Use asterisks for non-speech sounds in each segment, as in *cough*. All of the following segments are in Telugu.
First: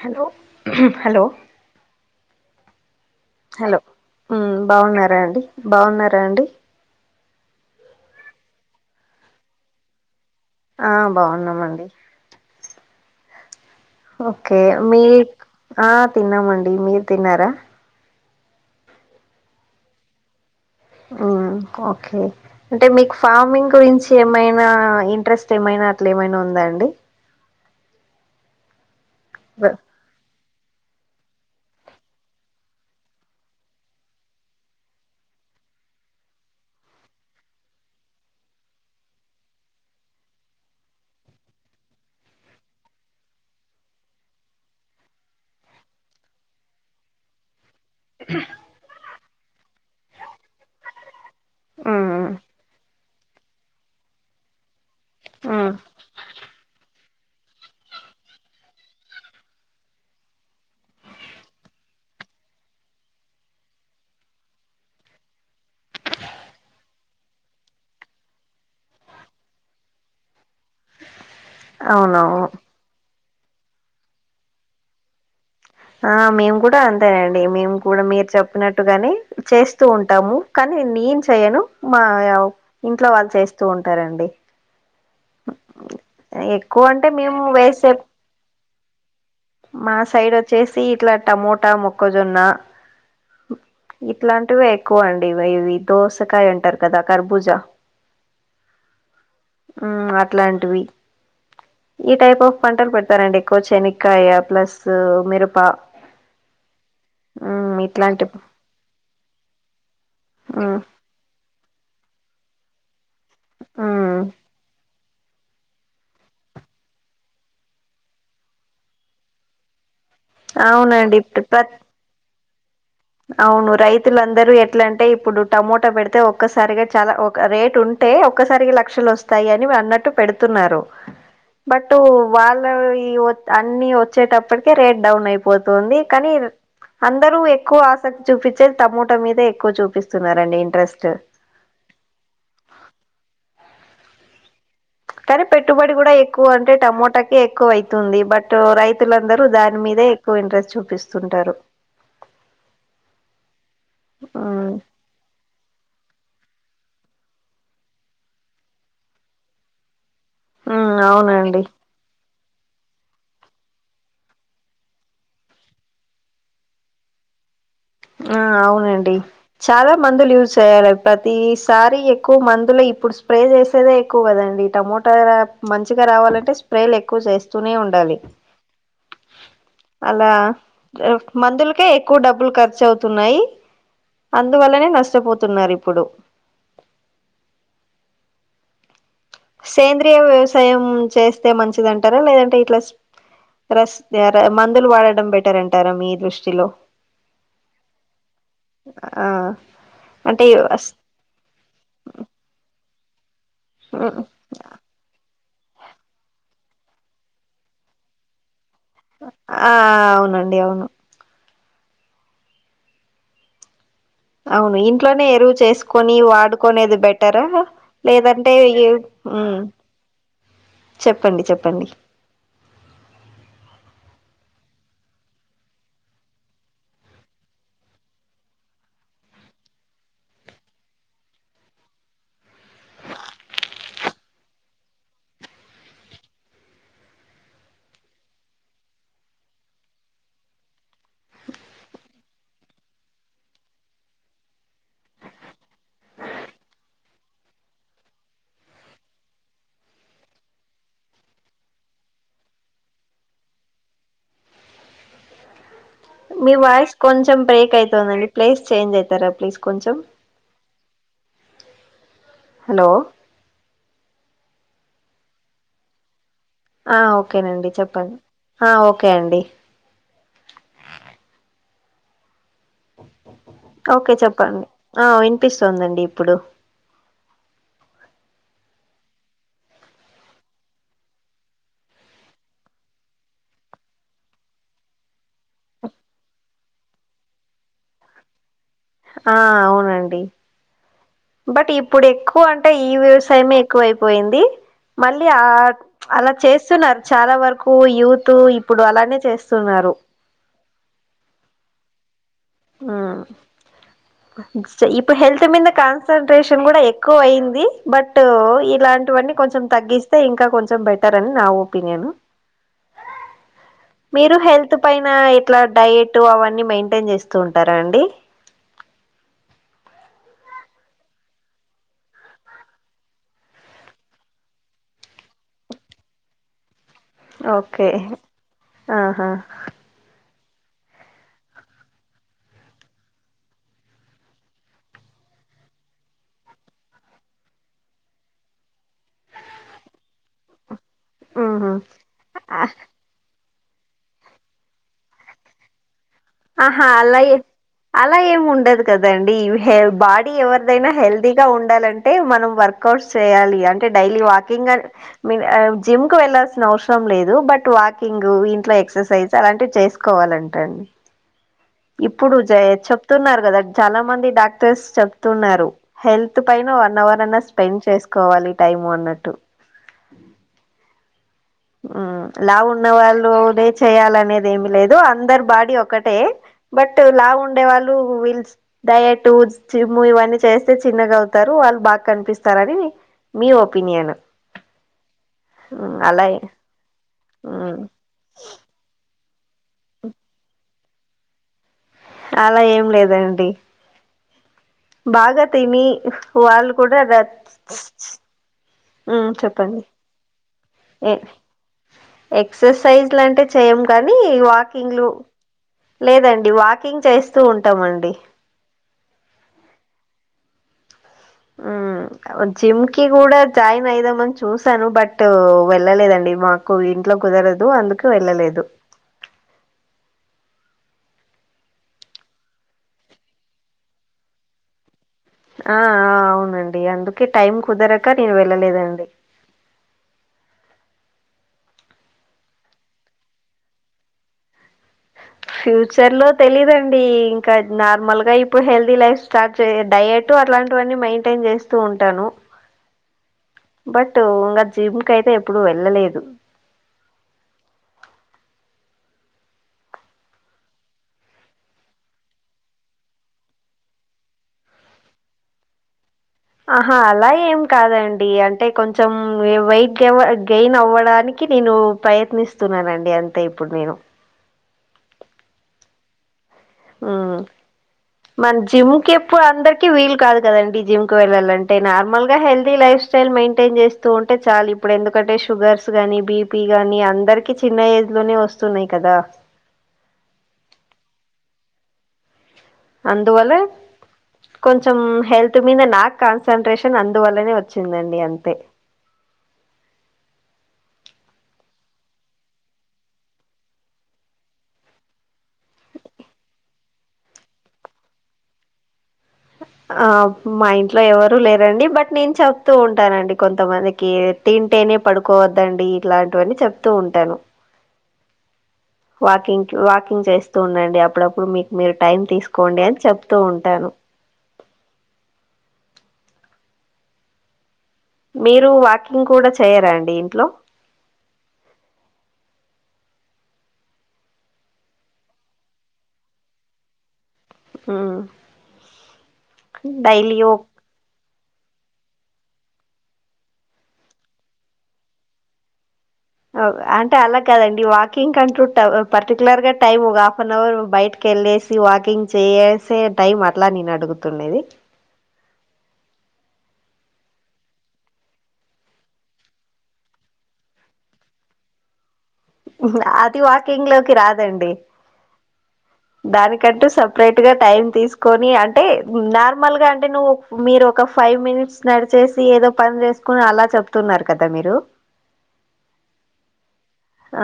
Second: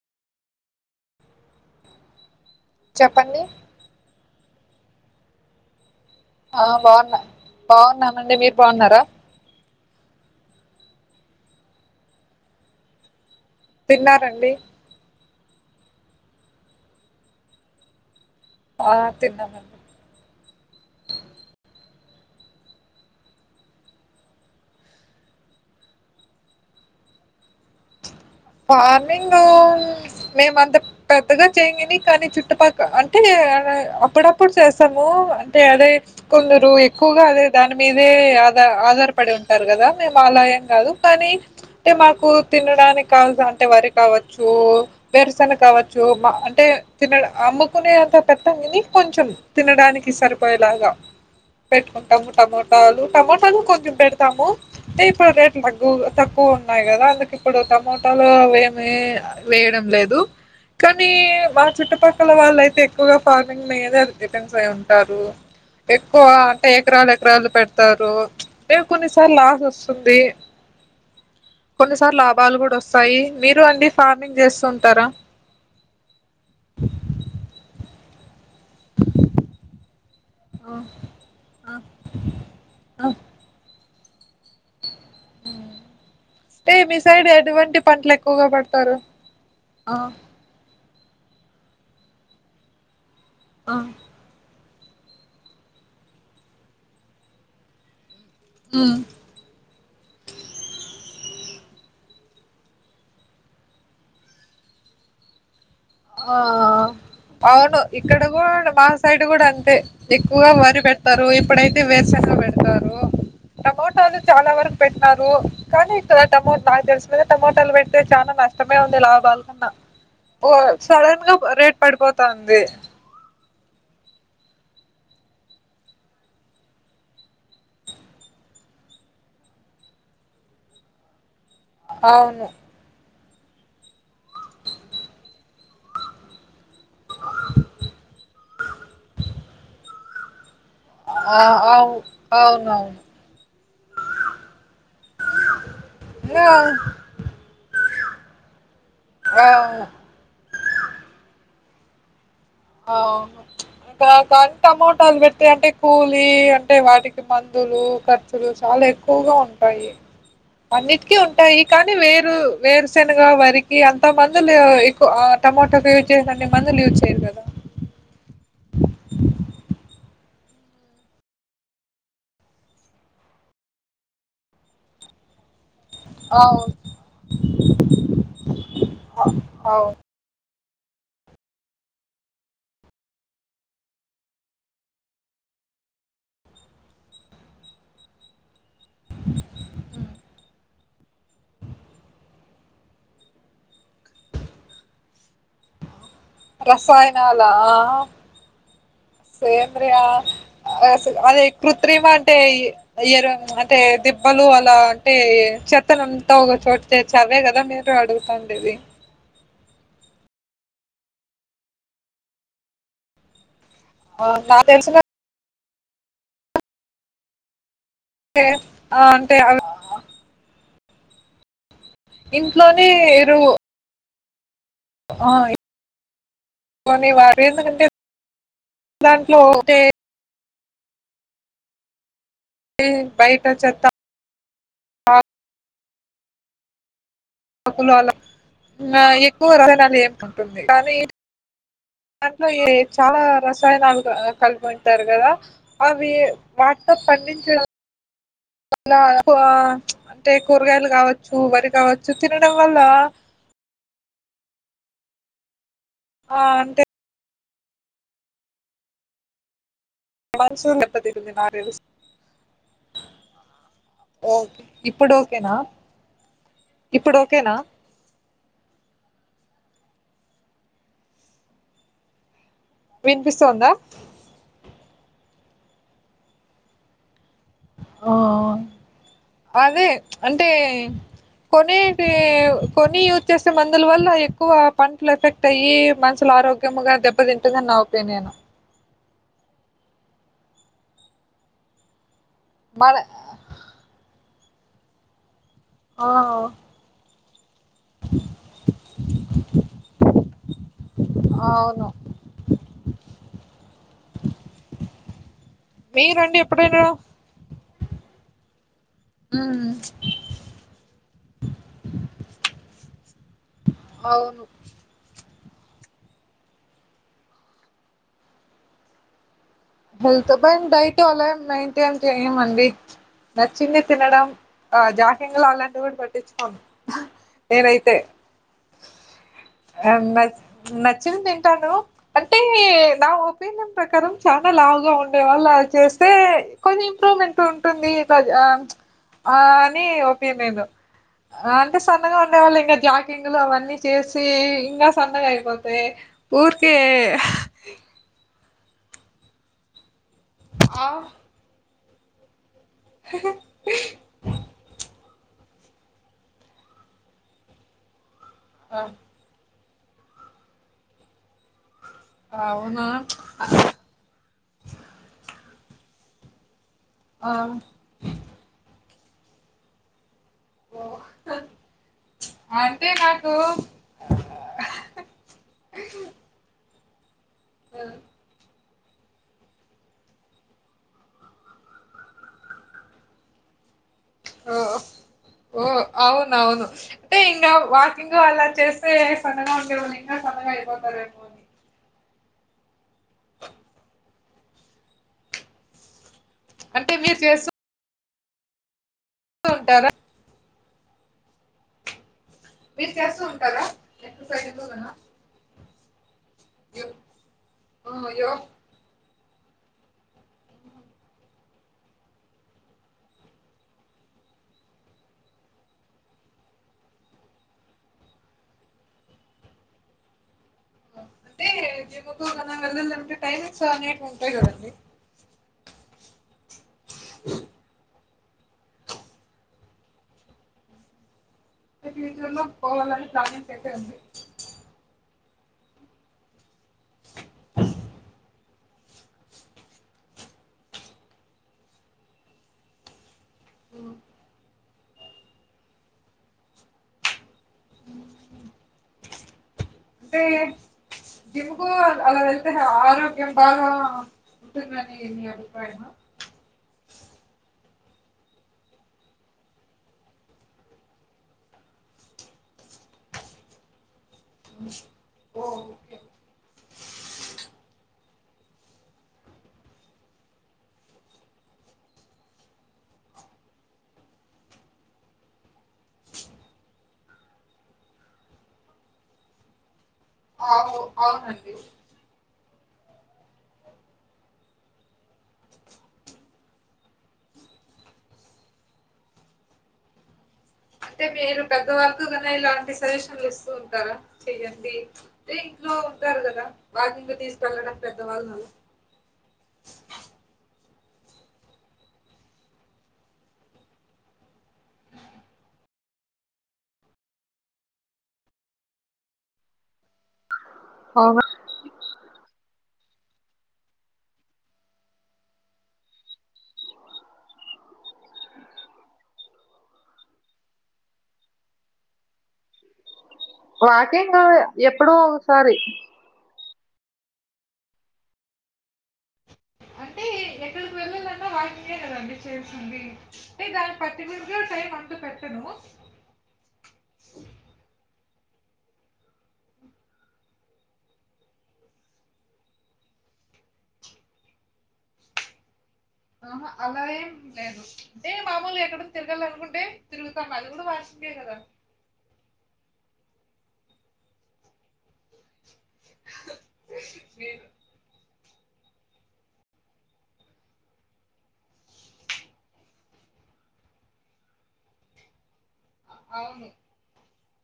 హలో హలో చెప్పండి మ్ బావున్నారా అండి బావున్నారు ఆ బాగున్నా బాగున్నానండి మీరు బావున్నారా ఆ బావున్నామండి తిన్నారండి ఓకే మీ ఆ తిన్నామండి మీరు తిన్నారా ఆ తిన్నామండి ఉమ్, ఓకే అంటే మీకు ఫార్మింగ్ గురించి ఏమైనా ఇంట్రెస్ట్ ఏమైనా అట్లా ఏమైనా ఉందాండి ఫార్మింగ్ బ- మేము అంత పెద్దగా చేయం గానీ కాని చుట్టుపక్క అంటే అప్పుడప్పుడు చేస్తాము అంటే అదే కొందరు ఎక్కువగా అదే దాని మీదే ఆధ ఆధారపడి ఉంటారు కదా మేము మెం కాదు కానీ అంటే మాకు తినడానికి కావల్సన అంటే వరి కావచ్చు వేరుశనగ కావచ్చు మా అంటే తినడం అమ్ము కునేంత పెట్టం గని కొంచెం తినడానికి సరిపోయేలాగా ఉమ్, పెట్టుకుంటాము టమోటాలు టమోటాను కొంచెం పెడతాము అంటే ఇప్పుడు రేట్ ఉమ్, తగ్గు తక్కువ ఉన్నాయి కదా అందుకు ఇప్పుడు టమోటలూ అవేమి వేయడం లేదు కానీ మా చుట్టుపక్కల వాళ్ళయితే ఎక్కువగా ఫార్మింగ్ మీద ఎటెన్స్ అయి ఉంటారు ఎక్కువ అంటే ఎకరాలు ఎకరాలు పెడతారు మేము కొన్నిసార్లు లాస్ వస్తుంది కొన్నిసార్లు అవునవును లాభాలు కూడా వస్తాయి మీరు అండి ఫార్మింగ్ చేస్తూ ఉంటారా ఆ మేము కూడా అంతేనండి మేము కూడా మీరు చెప్పినట్టుగాని చేస్తూ ఉంటాము ఆ, కానీ నేను చెయను ఆ, మా ఇంట్లో ఆ. వాళ్ళు చేస్తూ ఉంట్ ఉంటారండి ఏయ్ ఎక్కువ మీ అంటే సైడ్ మేము ఎటువంటి వేసే పంటలు ఎక్కువగా పడతారు మా ఆ సైడ్ వచ్చేసి ఇట్లా టమోటా మొక్కజొన్న ఆ ఇట్లాంటివె ఎ ఎక్కువ అండివి ఇవి దోసకాయ అంటారు కదా కర్బూజా ఉమ్ మ్ అట్లాంటివి ఈ టైప్ ఆఫ్ పంటలు పెడతారండి ఎక్కువ చెనక్కాయ ప్లస్ మిరప ఆ మ్మ్ అవును ఇక్కడ ఇట్లాంటి కూడా మా సైడ్ కూడా అంతే ఎక్కువగా మ్మ్ వరి పెడతారు ఇప్పుడైతే వేర్ శెనగా పెడతారు మ్మ్ టమోటాది చాలా వరకు పెట్టినారు కానీ ఇ క్కడటమోట నాకు తెలిసుద టమోటాలు పెడితే చాలా నష్టమే ఉంది లాభాల కన్నా ఓ అవునండి సడన్ గా ప్రత్ రేట్ పడిపోతా ఉంది అవును రైతులందరూ ఎట్లాంటే ఇప్పుడు టమోటా పెడితే ఒక్కసారిగా చాలా ఒక రేట్ ఉంటే స్తే ఒక్కసారికి లక్షలు వస్తాయి అని నువ్వు అన్నట్టు పెడుతున్నారు బట్టు అవును వాళ్ళయి అన్ని వచ్చేటప్పటికే రేట్ డౌన్ అయిపోతుంది కానీ అందరూ ఎక్కువ ఆసక్తి చూపిచేది టమోటా మీదే ఎక్కువ చూపిస్తున్నారండి ఇం ఆ అవు అవునవును కానీ పెట్టుబడి కూడా ఆ ఎక్కువ అంటే టమోటాకి ఎక్కువ అయితుంది బట్టు రైతులందరూ దాని అవును మీదే ఎక్కువ ఇంట్రెస్ట్ చూపిస్తుంటారు ఆ అవును ఇంకా గంత ఉమ్ అమౌంట్ అది పెడతాయంటే కూ లి అంటే వాటికి మందులు ఖర్చులు చాలా ఎక్కువగా ఉంటాయి ఉమ్ అన్నిటికీ ఉంటాయి అవునండి కానీ వేరు వేరుశనగా వరికి అంత మందులు ఎక్కువ టమాటకి యూజ్ చేసిన అన్ని మందులు యూజ్ చేయ్యరు కదా ఆ అవునండి చాలా మందులు యూజ్ చేయాలి ప్రతిసారి ఎక్కువ మందులు ఇప్పుడు స్ప్రే చేసేదే ఎక్కువ కదండి టమోట మంచిగా రావాలంటే అవును. స్ప్రేలు ఎక్కువ చేస్తూనే ఉండాలి అవును. అలా మందులకే ఎక్కువ డబ్బులు ఖ ర్చు అవుతున్నాయి అందువల్లనే నష్టపోతున్నారు ఇప్పుడు *inaudible* సేంద్రియ వ్యవసాయం చేస్తే మంచిదింటారా లేదంటే ఇట్లా మందులు వాడటం బె రసాయానాల ఆ సేంద్రీయ అంటే అదే కృత్రిమ అంటే ఎరు అంటే దిబ్బలు అలా అంటే చెత్తనంతా ఒక చోటు చేర్చి అవే కదా మీరు అడుగుతుండేది ఆ అవునండి అవును ఆ నాకు అవును తెలిసినయితే ఇంట్లోనే ఎరువు చేసుకొని వాడుకునేది బెటరా లేదంటే ఆ అంటే ఉమ్మ్ అవి చెప్పండి చెప్పండి ఇంట్లోనే ఎరువు ఆ కొని వారు ఎందుకంటే *inaudible* దాంట్లో ఒకటే అ బయట చెత్తా *inaudible* ఆకులు అలా *inaudible* ఇంగ ఎక్కువ రసాయనాలు ఏముంటుంది కానీ *inaudible* దాంట్లో ఎ చాలా రసాయనాలు కలుపుంటారు కదా అవి వాటితో పండించ *unintelligible* అంటే కూరగాయలు కావచ్చు వరి కావచ్చు తినడం వల్ల ఆ మీ అంటే వాయిస్ కొంచెం బ్రేక్ అయితుందండి ప్లేస్ చేంజ్ అయితారా ప్లీజ్ కొంచెం మనసు దెబ్బ తింటుంది నాకు తెల్సి హలో ఇప్పుడు ఓకేనా ఆ ఇప్పుడు ఓకేనా ఓకేనండి చెప్పండి ఆ ఓకే అండి వినిపిస్తోందా ఓకే చెప్పండి ఆ విన్పిస్తుందండి ఇప్పుడు ఆఆ అదే అంటే కొనేటి కొని యూస్ చేసే మందులు వల్ల ఎక్కువ పంటలు ఎఫె తయి మనుసుల ఆరోగ్యముగా దెబ్బ తింటుందని నా ఒపీనియను ఆ అవునండి బట్ ఇప్పుడు ఎక్కు పు అంటే ఈ మన వ్యవసాయమే ఎక్కువ అయిపోయింది మళ్ళీ *unintelligible* అలా ఆ చేస్తున్నారు చాలా వరకూ యూత్ ఇప్పుడు అలానే చేస్తున్నారు అవును హ్మ్. ఇప్పుడు హెల్త్ మింద మీరండి కాన్సన్ట్రేషన్ కూడా ఎప్పుడైనా ఎక్కువయ్యింది బట్ ఇలాంటివన్నీ కొంచెం ఉమ్ తగ్గిస్తే ఇంకా కొంచెం బెట్ టర్ అని నా ఒపీనియన్ మీరు అవును హెల్త్ పైన ట్లా డైట్ అవన్నీ మెయింటైన్ చేస్తూ ఉంటారా అండి హెల్త్ బన్ డైట్ అలా ఏం మెయింటైన్ చెయ్యమండి నచ్చింది తినడం ఆ జాహింగ్ లు అలాంటివి కూడా పట్టిచ్చుకోం ఓకే నేనైతే ఆహా అం బ నచ్చింది తింటాను అంటే నా ఒపీనియన్ ప్రకారం చా నా లావుగా ఉండే వాళ్ళు ఆ చేస్తే కొంచం ఇంప్రూవ్మెంట్ ఉంటుంది ఆ ఆ అని ఒపీనియన్ ఉహు అంటే సన్నగా ఉండేవాళ్ళు ఆ- ఇంకా జాకింగులు అవన్ నీ చేసి ఇంకా సన్నగా అయిపోతే ఆహా అలా ఏ అలా ఏం ఉండదు కదండి యూ హేవ్ బా డీ ఆ ఎవరిదైనా హెల్దీగా ఉండాలంటే మనం వర్క్ కౌట్స్ చెయ్యాలి అంటే డైలీ వాకింగ్ అన్ మిన్ అవ్ జిమ్ కు వెళ్లాల్సిన అవసరం లేదు బట్ వాకింగ్ ఇంట్లో ఆ ఎక్సర్సైజ్ అలాంటి చేసుకోవాలంట అండి ఇప్పుడు జె అవునా చెప్తున్నారు కదా చాలా మంది డాక్టర్స్ చెప్తున్నారు హెల్త్ పైన వాళ్ నవర్ ఆ అన్నా స్పెండ్ చేసుకోవాలి టైము అన్నట్టు ఓ ఊ లావు ఉన్న అంటే వాళ్ళు నాకు లడే చెయ్యాలనేది ఏమి లేదు అందరూ బాడీ ఒకటే బట్ లావు ఉండే వాళ్ళు విల్స్ డయటు చిమ్ము ఇవన్నీ చేస్తే చిన్నగా అవుతారు వాళ్ళు బాగా కన్పిస్తారని మీ ఒపీనియన్ ఓ ఓ అలా అవునువు అంటే ఇంకా వాకింగ్ అలా చేస్తే సన్నగా ఉండే వాళ్ళు ఇంకా సన్నగా అయిపో తారేమో అని అలా ఏం లేదండి బాగా తిని వాళ్ళ అంటే కూడా ర మీరు చేస్తూ ఉమ్ చెప్పండి ఉంటారా ఏ మీరు ఎక్సర్సైజ్ లు చేస్తూ అంటే ఉంటారా చెయ్యం కానీ ఎక్సర్సైజ్లు గన వాకింగ్ లు లేదండి యో వాకింగ్ చేస్తూ ఆ ఉంటామండి యో ఔను జిమ్ కి కూడా జాయిన్ అయిదామని చూసాను బట్ వెళ్ళలేదండి మాకు ఇం ట్లో కుదరదు అందుకు వెళ్ళలేదు అంటే జిమ్ముకు గానా వెళ్ళాలంటే టైమింగ్స్ అనేటివి ఉంటాయి కదండి ఆ ఆ అవునండి అందుకే టైం కుదర క నేను వెళ్ళలేదండి *inaudible* ఎటు అన్నా పోవాలని ప్లానింగ్స్ ఐతే ఉంది ఫ్యూచర్ లో తెలీదండి ఇంకా నార్మల్గా ఇప్పుడు హెల్దీ లైఫ్ స్టార్ట్ డయట్ అలా అలాంటివన్నీ మెయింటైన్ చేస్తూ ఉంటాను బట్ ఇంకా జిమ్ క అయితే ఎప్పుడు వెళ్ళలేదు అంటే జిమ్కు అలా వెళ్తే ఆరోగ్యం బాగా నె ఉటగానే ఎన్ని మిఅభిప్రాయమా ఆహా అలా ఏం కాదండి అంటే కొంచెం వెయిట్ గెయిన్ అవ్వడానికి నేను ఒప్రయత్నిస్తున్నానండి అంతే ఇప్పుడు నేను చిప్ఓ ఆ మన జిమ్కి ఎప్పుడు అందరికిీ వీలు కాదు కదండి జిమ్ కు వెళ్లాలంటే నార్మల్ గా హెల్దీ లైఫ్ స్టైల్ మెయింటైన్ చేస్తూ ఉంటే చాలుా ఇప్పుడు ఎందుకంటే షుగర్స్ గానీ బిపీ కాని అందరికి చిన్న యిత్ ఇం ట్లులోనే వస్తున్నాయి కదా అవు అవునండి అందువలే కొంచెం హెల్త్ మీద నాకు కాన్సన్ంట్రేషన్ అందువల్లనే వచ్చిందండి అంతే అంటే మీరు పెద్ద వరకు క ఇలాంటి సజెషన్లు ఇస్తూ ఉంటారా చెయయండి చయి వాకింక తీసుకెళ్ళడం పెద్దవాళ్ళు ఆ మా ఇంట్లో ఎవరుూ లేరండి బట్ నేను చెప్తూ ఉంటానండి కొంతమందికి తింటే న పడుకోవద్దండి ఇట్లాంటివన్నీ చెప్తూ ఉంటాను వాకింగ్ వాకింగ్ చేస్తూ ఉండండి అవును అప్పుడప్పుడు మీకు మీరు టైమ్ తీసుకు కోండి అని చెప్తూ ఉంటాను మీరు వాకింగ్ కూడా చేయరాా అండి ఇంట్లో వాకేం కా ఎప్పుడు ఒకసారి ఉడైలీ యిక్ కదంీ చేసింది న దానికి పర్టికులర్గా టైం అంత పెట్టను అంటే అలా కాదండి వాకింగ్ అంటూ వుం ట వు పర్టికు్యలర్ గా టైం ఒక హాఫ్ అన్ అవర్ బయటకి వెళ్ళేసి వాకింగ్ చేసి టైం అట్లా నేను అడుగుతున్నది ఆహా అలా ఏం లేదు అంటే మామూలు ఎక్కడ తిరగాలనుకుంటే తిరుగుతాం అది కూడా వస్ అం తెకదా అది వాకింగ్ లోకి రాదండి దానికంటూ సపరేట్ లేదు గా టైం తీసుకు కొని అంటే నార్మల్ గా అంటే నువ్వు మీరు ఒక ఫైవ్ మినిట్స్ నడిచేసి ఏదో పని చేస్త కుని అలా చెప్తున్నారు కదా మీరు అవును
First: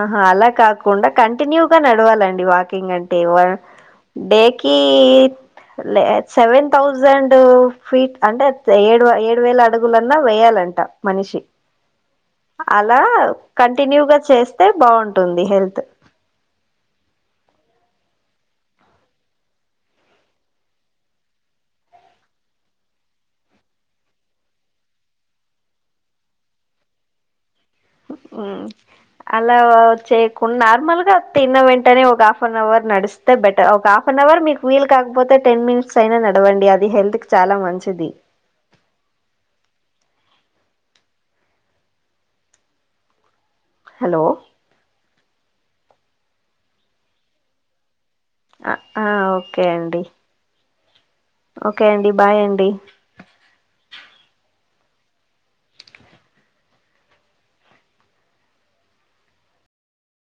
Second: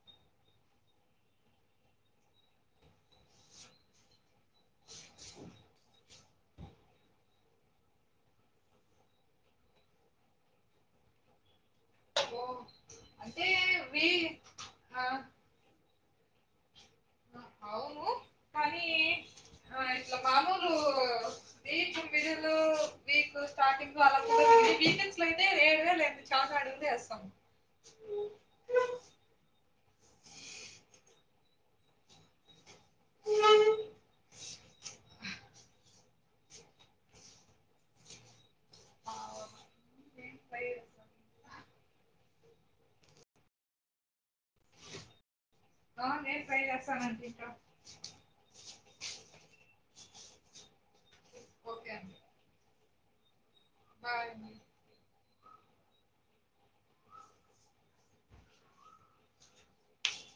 ఆహా అలా కాకుండా కంటిన్యూగా నడవాలండి వాకింగ్ అంటే వ డేకి లెద్ సెవెన్ థౌజండ్ ఫీట్ అంటే ఏడు ఏడు వేల అడుగులన్నా వేయాలంట మనిషి కి ఓ చెఅలా అంటే వి కంటిన్యూగా చేస్తే ఆ బాగుంటుంది హెల్త్ అవును కానీ ఆ ఇట్లా మామూలు దీపం విధలు వీక్ స్ార్ంగ్ అలాెడుే చా అడిస్తాం ఉ అలా వ చేయకుండా నార్మల్ గా తిన్న వెంటనే ఒక హాఫ్ అన్ అవర్ నడిస్తే బెటర్ ఒక హాఫ్ అన్ అవర్ మీకు వీలు కాకపోతే టెన్ మినిట్స్ అయినా నడవండి అది హెల్త్ కి చాలా మంచిది. పై రసం హలో ఆ నేను ట్రై చేస్తాను అండి ఇంకా ఆ ఓకే అండి ఓకే అండి బాయ్ అండి బాయ్ అండి